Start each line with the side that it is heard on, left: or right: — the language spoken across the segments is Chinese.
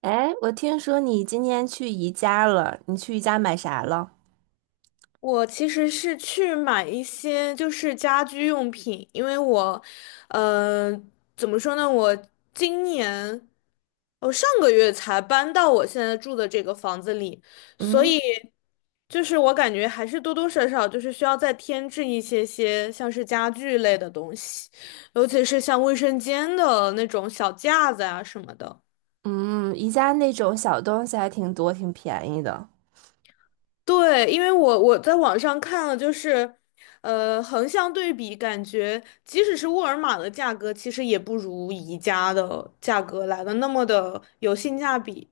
right: 哎，我听说你今天去宜家了，你去宜家买啥了？
left: 我其实是去买一些就是家居用品，因为我，呃，怎么说呢？我今年，我上个月才搬到我现在住的这个房子里，所
right: 嗯，
left: 以就是我感觉还是多多少少就是需要再添置一些些像是家具类的东西，尤其是像卫生间的那种小架子啊什么的。
right: 嗯，宜家那种小东西还挺多，挺便宜的。
left: 对，因为我在网上看了，就是，横向对比，感觉即使是沃尔玛的价格，其实也不如宜家的价格来的那么的有性价比。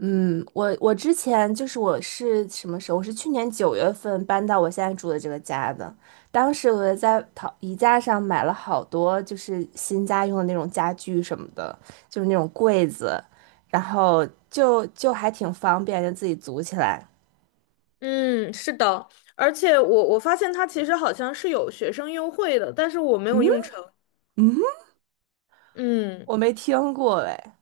right: 嗯，我之前我是什么时候？我是去年9月份搬到我现在住的这个家的。当时我在淘宜家上买了好多，就是新家用的那种家具什么的，就是那种柜子，然后就还挺方便，就自己组起来。
left: 嗯，是的，而且我发现它其实好像是有学生优惠的，但是我没有用成。
right: 嗯，
left: 嗯。
right: 我没听过哎。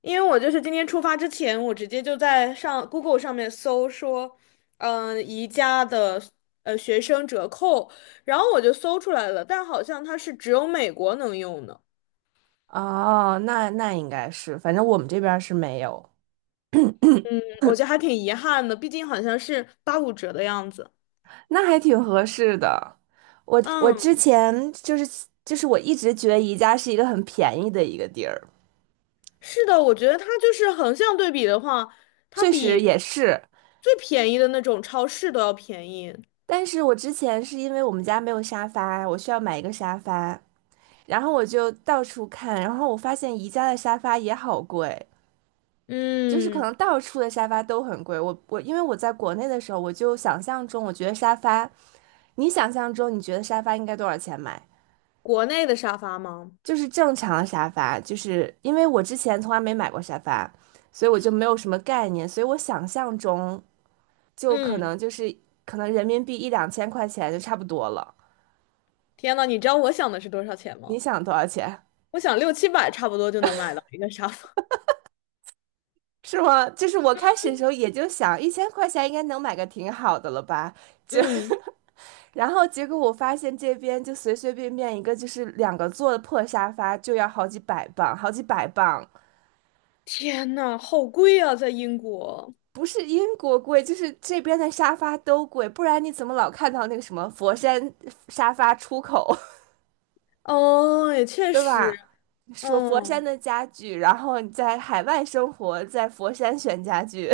left: 因为我就是今天出发之前，我直接就在上 Google 上面搜说，嗯、宜家的学生折扣，然后我就搜出来了，但好像它是只有美国能用的，
right: 哦，那应该是，反正我们这边儿是没有，
left: 嗯，我觉得还挺遗憾的，毕竟好像是85折的样子。
right: 那还挺合适的。我之
left: 嗯，
right: 前我一直觉得宜家是一个很便宜的一个地儿，
left: 是的，我觉得它就是横向对比的话，它
right: 确实
left: 比
right: 也是。
left: 最便宜的那种超市都要便宜。
right: 但是我之前是因为我们家没有沙发，我需要买一个沙发，然后我就到处看，然后我发现宜家的沙发也好贵，就是可
left: 嗯，
right: 能到处的沙发都很贵。我因为我在国内的时候，我就想象中我觉得沙发，你想象中你觉得沙发应该多少钱买？
left: 国内的沙发吗？
right: 就是正常沙发，就是因为我之前从来没买过沙发，所以我就没有什么概念，所以我想象中就可
left: 嗯，
right: 能就是可能人民币一两千块钱就差不多了。
left: 天呐，你知道我想的是多少钱
right: 你
left: 吗？
right: 想多少钱？
left: 我想六七百差不多就能买到一个沙发。
right: 是吗？就是我开始的时候也就想1000块钱应该能买个挺好的了吧，就
left: 嗯，
right: 然后结果我发现这边就随随便便一个就是两个座的破沙发就要好几百磅，好几百磅。
left: 天呐，好贵啊，在英国。
right: 不是英国贵，就是这边的沙发都贵，不然你怎么老看到那个什么佛山沙发出口，
left: 哦，也 确
right: 对
left: 实，
right: 吧？说佛山
left: 嗯。
right: 的家具，然后你在海外生活，在佛山选家具，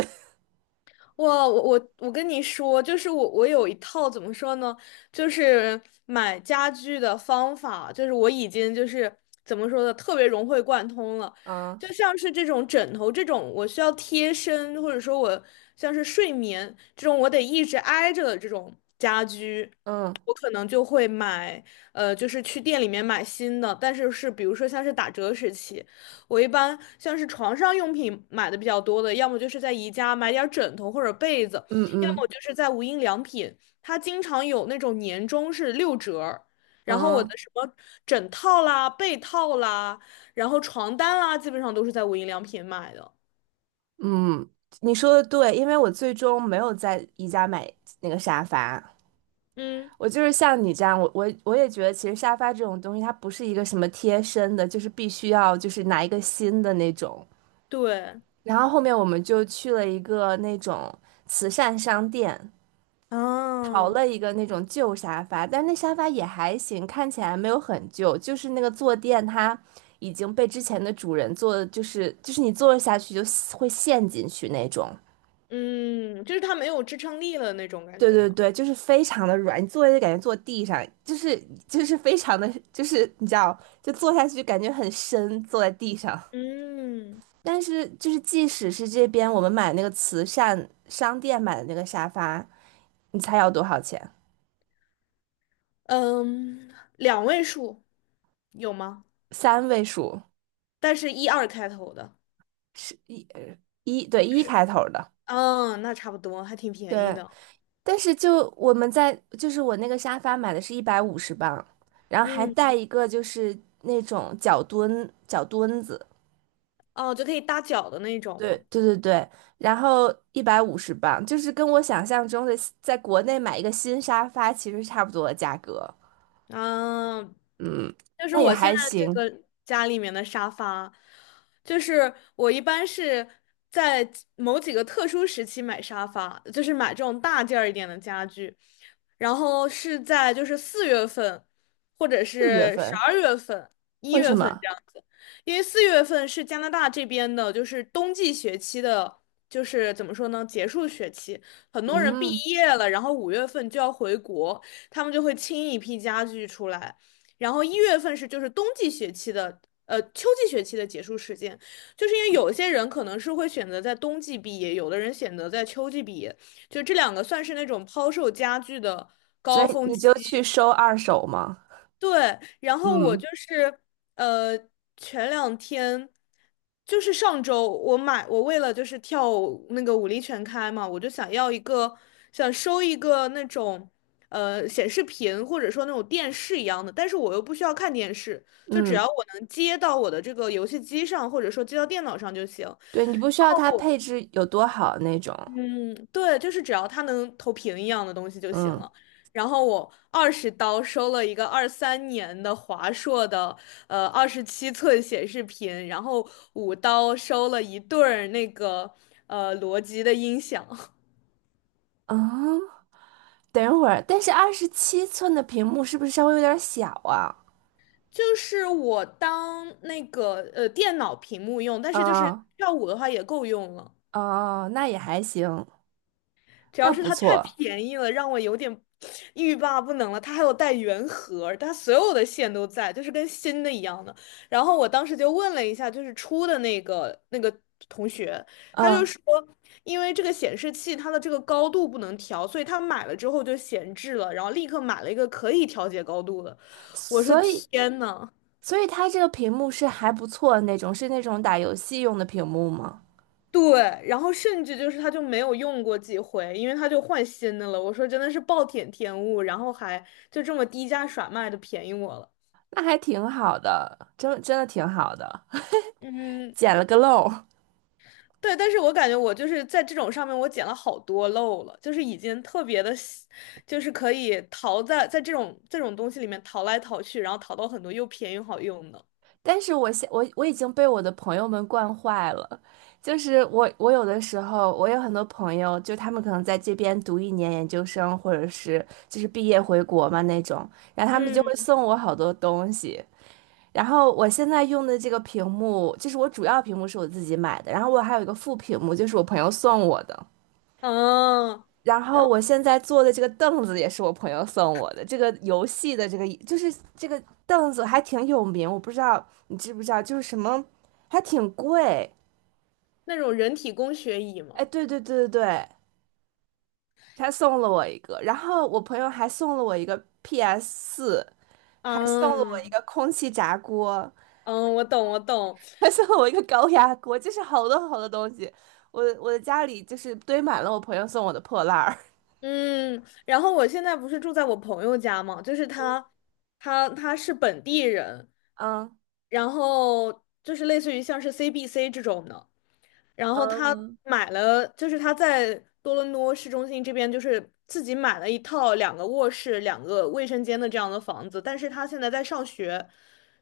left: 哇，我跟你说，就是我有一套怎么说呢，就是买家具的方法，就是我已经就是怎么说呢，特别融会贯通了。
right: 嗯
left: 就像是这种枕头这种，我需要贴身，或者说我像是睡眠这种，我得一直挨着的这种家居，
right: 嗯
left: 我可能就会买，就是去店里面买新的，但是是比如说像是打折时期。我一般像是床上用品买的比较多的，要么就是在宜家买点儿枕头或者被子，
right: 嗯
left: 要么
right: 嗯
left: 就是在无印良品，它经常有那种年终是六折儿然后我
right: 嗯
left: 的什么枕套啦、被套啦，然后床单啦，基本上都是在无印良品买的。
right: 嗯，你说的对，因为我最终没有在宜家买那个沙发，
left: 嗯，
right: 我就是像你这样，我也觉得其实沙发这种东西，它不是一个什么贴身的，就是必须要就是拿一个新的那种。
left: 对，
right: 然后后面我们就去了一个那种慈善商店，淘
left: 啊，
right: 了一个那种旧沙发，但是那沙发也还行，看起来没有很旧，就是那个坐垫它已经被之前的主人坐的，就是你坐下去就会陷进去那种。
left: 嗯，就是它没有支撑力了那种感
right: 对
left: 觉
right: 对
left: 嘛。
right: 对，就是非常的软，你坐下就感觉坐地上，就是非常的，就是你知道，就坐下去感觉很深，坐在地上。
left: 嗯
right: 但是就是即使是这边我们买那个慈善商店买的那个沙发，你猜要多少钱？
left: 嗯，两位数有吗？
right: 三位数，
left: 但是一二开头的。
right: 是一，对，一
left: 是。
right: 开头的，
left: 嗯，那差不多，还挺便宜
right: 对。
left: 的。
right: 但是就我们在就是我那个沙发买的是一百五十磅，然后还
left: 嗯，
right: 带一个就是那种脚墩脚墩子，
left: 哦，就可以搭脚的那种
right: 对
left: 吗？
right: 对对对，然后一百五十磅，就是跟我想象中的在国内买一个新沙发其实差不多的价格，
left: 嗯，
right: 嗯，
left: 就是
right: 那也
left: 我现
right: 还
left: 在这
right: 行，
left: 个家里面的沙发，就是我一般是在几某几个特殊时期买沙发，就是买这种大件儿一点的家具，然后是在就是四月份，或者
right: 四月
left: 是十
right: 份。
left: 二月份、一
right: 为什
left: 月份
right: 么？
left: 这样子，因为四月份是加拿大这边的，就是冬季学期的，就是怎么说呢，结束学期，很多人毕
right: 嗯，
left: 业了，然后5月份就要回国。他们就会清一批家具出来。然后一月份是就是冬季学期的，秋季学期的结束时间，就是因为有些人可能是会选择在冬季毕业，有的人选择在秋季毕业，就这两个算是那种抛售家具的
right: 所
left: 高
right: 以
left: 峰
right: 你就去
left: 期，
right: 收二手吗？
left: 对，然后我
right: 嗯
left: 就是呃，前两天就是上周，我为了就是跳舞那个舞力全开嘛，我就想收一个那种显示屏或者说那种电视一样的，但是我又不需要看电视，就只要
right: 嗯，
left: 我能接到我的这个游戏机上或者说接到电脑上就行。
right: 对，你不需要它配置有多好那种。
left: 嗯，对，就是只要它能投屏一样的东西就行
right: 嗯
left: 了。然后我20刀收了一个23年的华硕的27寸显示屏，然后5刀收了一对儿那个罗技的音响，
right: 嗯，等一会儿，但是27寸的屏幕是不是稍微有点小啊？
left: 就是我当那个电脑屏幕用，但是就是
right: 啊，
left: 跳舞的话也够用了。
right: 哦，那也还行，
left: 主要
right: 那
left: 是
right: 不
left: 它太
right: 错。
left: 便宜了，让我有点欲罢不能了。它还有带原盒，它所有的线都在，就是跟新的一样的。然后我当时就问了一下，就是出的那个同学，他就
right: 嗯，
left: 说，因为这个显示器它的这个高度不能调，所以他买了之后就闲置了，然后立刻买了一个可以调节高度的。我说
right: 所以
left: 天呐！
right: 所以它这个屏幕是还不错的那种，是那种打游戏用的屏幕吗？
left: 对，然后甚至就是他就没有用过几回，因为他就换新的了。我说真的是暴殄天物，然后还就这么低价甩卖的便宜我了。
right: 那还挺好的，真真的挺好的，
left: 嗯，
right: 捡了个漏。
left: 对，但是我感觉我就是在这种上面我捡了好多漏了，就是已经特别的，就是可以淘在这种东西里面淘来淘去，然后淘到很多又便宜又好用的。
right: 但是我已经被我的朋友们惯坏了，就是我有的时候我有很多朋友，就他们可能在这边读一年研究生，或者是就是毕业回国嘛那种，然后他们就
left: 嗯，
right: 会送我好多东西。然后我现在用的这个屏幕，就是我主要屏幕是我自己买的，然后我还有一个副屏幕，就是我朋友送我的。
left: 嗯，
right: 然
left: 然
right: 后
left: 后
right: 我现在坐的这个凳子也是我朋友送我的，这个游戏的这个就是这个凳子还挺有名，我不知道你知不知道，就是什么还挺贵。
left: 那种人体工学椅
right: 哎，
left: 嘛。
right: 对对对对对，他送了我一个，然后我朋友还送了我一个 PS4，还送了我一
left: 嗯
right: 个空气炸锅，
left: 嗯，我懂我懂，
right: 还送了我一个高压锅，就是好多好多东西。我的家里就是堆满了我朋友送我的破烂儿。
left: 嗯，然后我现在不是住在我朋友家嘛，就是他，他是本地人，
right: 嗯
left: 然后就是类似于像是 CBC 这种的，然后他
right: 嗯。
left: 买了，就是他在多伦多市中心这边，就是自己买了一套两个卧室、两个卫生间的这样的房子。但是他现在在上学，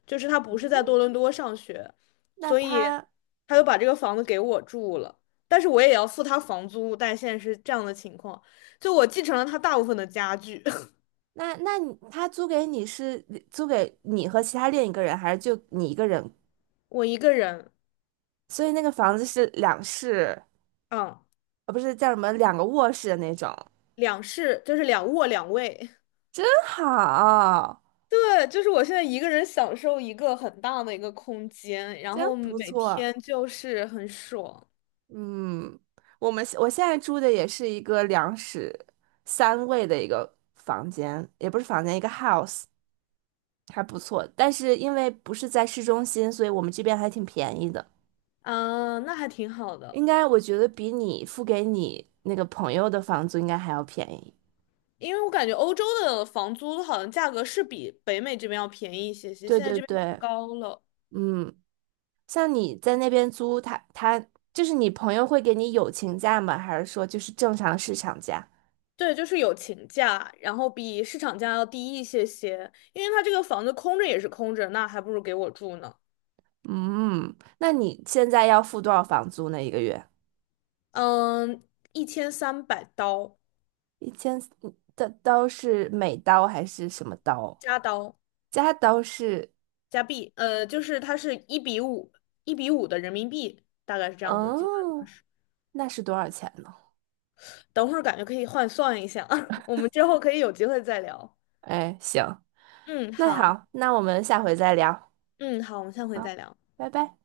left: 就是他不是在
right: 嗯
left: 多伦多上学，
right: 那
left: 所以
right: 他
left: 他就把这个房子给我住了。但是我也要付他房租，但现在是这样的情况，就我继承了他大部分的家具，
right: 那那你他租给你是租给你和其他另一个人，还是就你一个人？
left: 我一个人，
right: 所以那个房子是两室，
left: 嗯，
right: 呃，不是叫什么两个卧室的那种，
left: 两室就是两卧两卫。
right: 真好，
left: 对，就是我现在一个人享受一个很大的一个空间，然
right: 真
left: 后
right: 不
left: 每
right: 错。
left: 天就是很爽，
right: 嗯，我现在住的也是一个两室三卫的一个房间，也不是房间，一个 house，还不错。但是因为不是在市中心，所以我们这边还挺便宜的，
left: 嗯，那还挺好的。
right: 应该我觉得比你付给你那个朋友的房租应该还要便宜。
left: 因为我感觉欧洲的房租好像价格是比北美这边要便宜一些些，
right: 对
left: 现在
right: 对
left: 这边太
right: 对，
left: 高了。
right: 嗯，像你在那边租，他你朋友会给你友情价吗？还是说就是正常市场价？
left: 对，就是有情价，然后比市场价要低一些些，因为他这个房子空着也是空着，那还不如给我住呢。
right: 嗯，那你现在要付多少房租呢？一个月？
left: 嗯，1300刀
right: 一千的刀是美刀还是什么刀？
left: 加刀。
right: 加刀是，
left: 加币，就是它是一比五，一比五的人民币，大概是这样的计算方
right: 哦，
left: 式。
right: 那是多少钱呢？
left: 等会儿感觉可以换算一下，我们之后可以有机会再聊。
right: 哎，行，
left: 嗯，
right: 那
left: 好，
right: 好，那我们下回再聊，
left: 嗯，好，我们下回
right: 好，
left: 再聊。
right: 拜拜。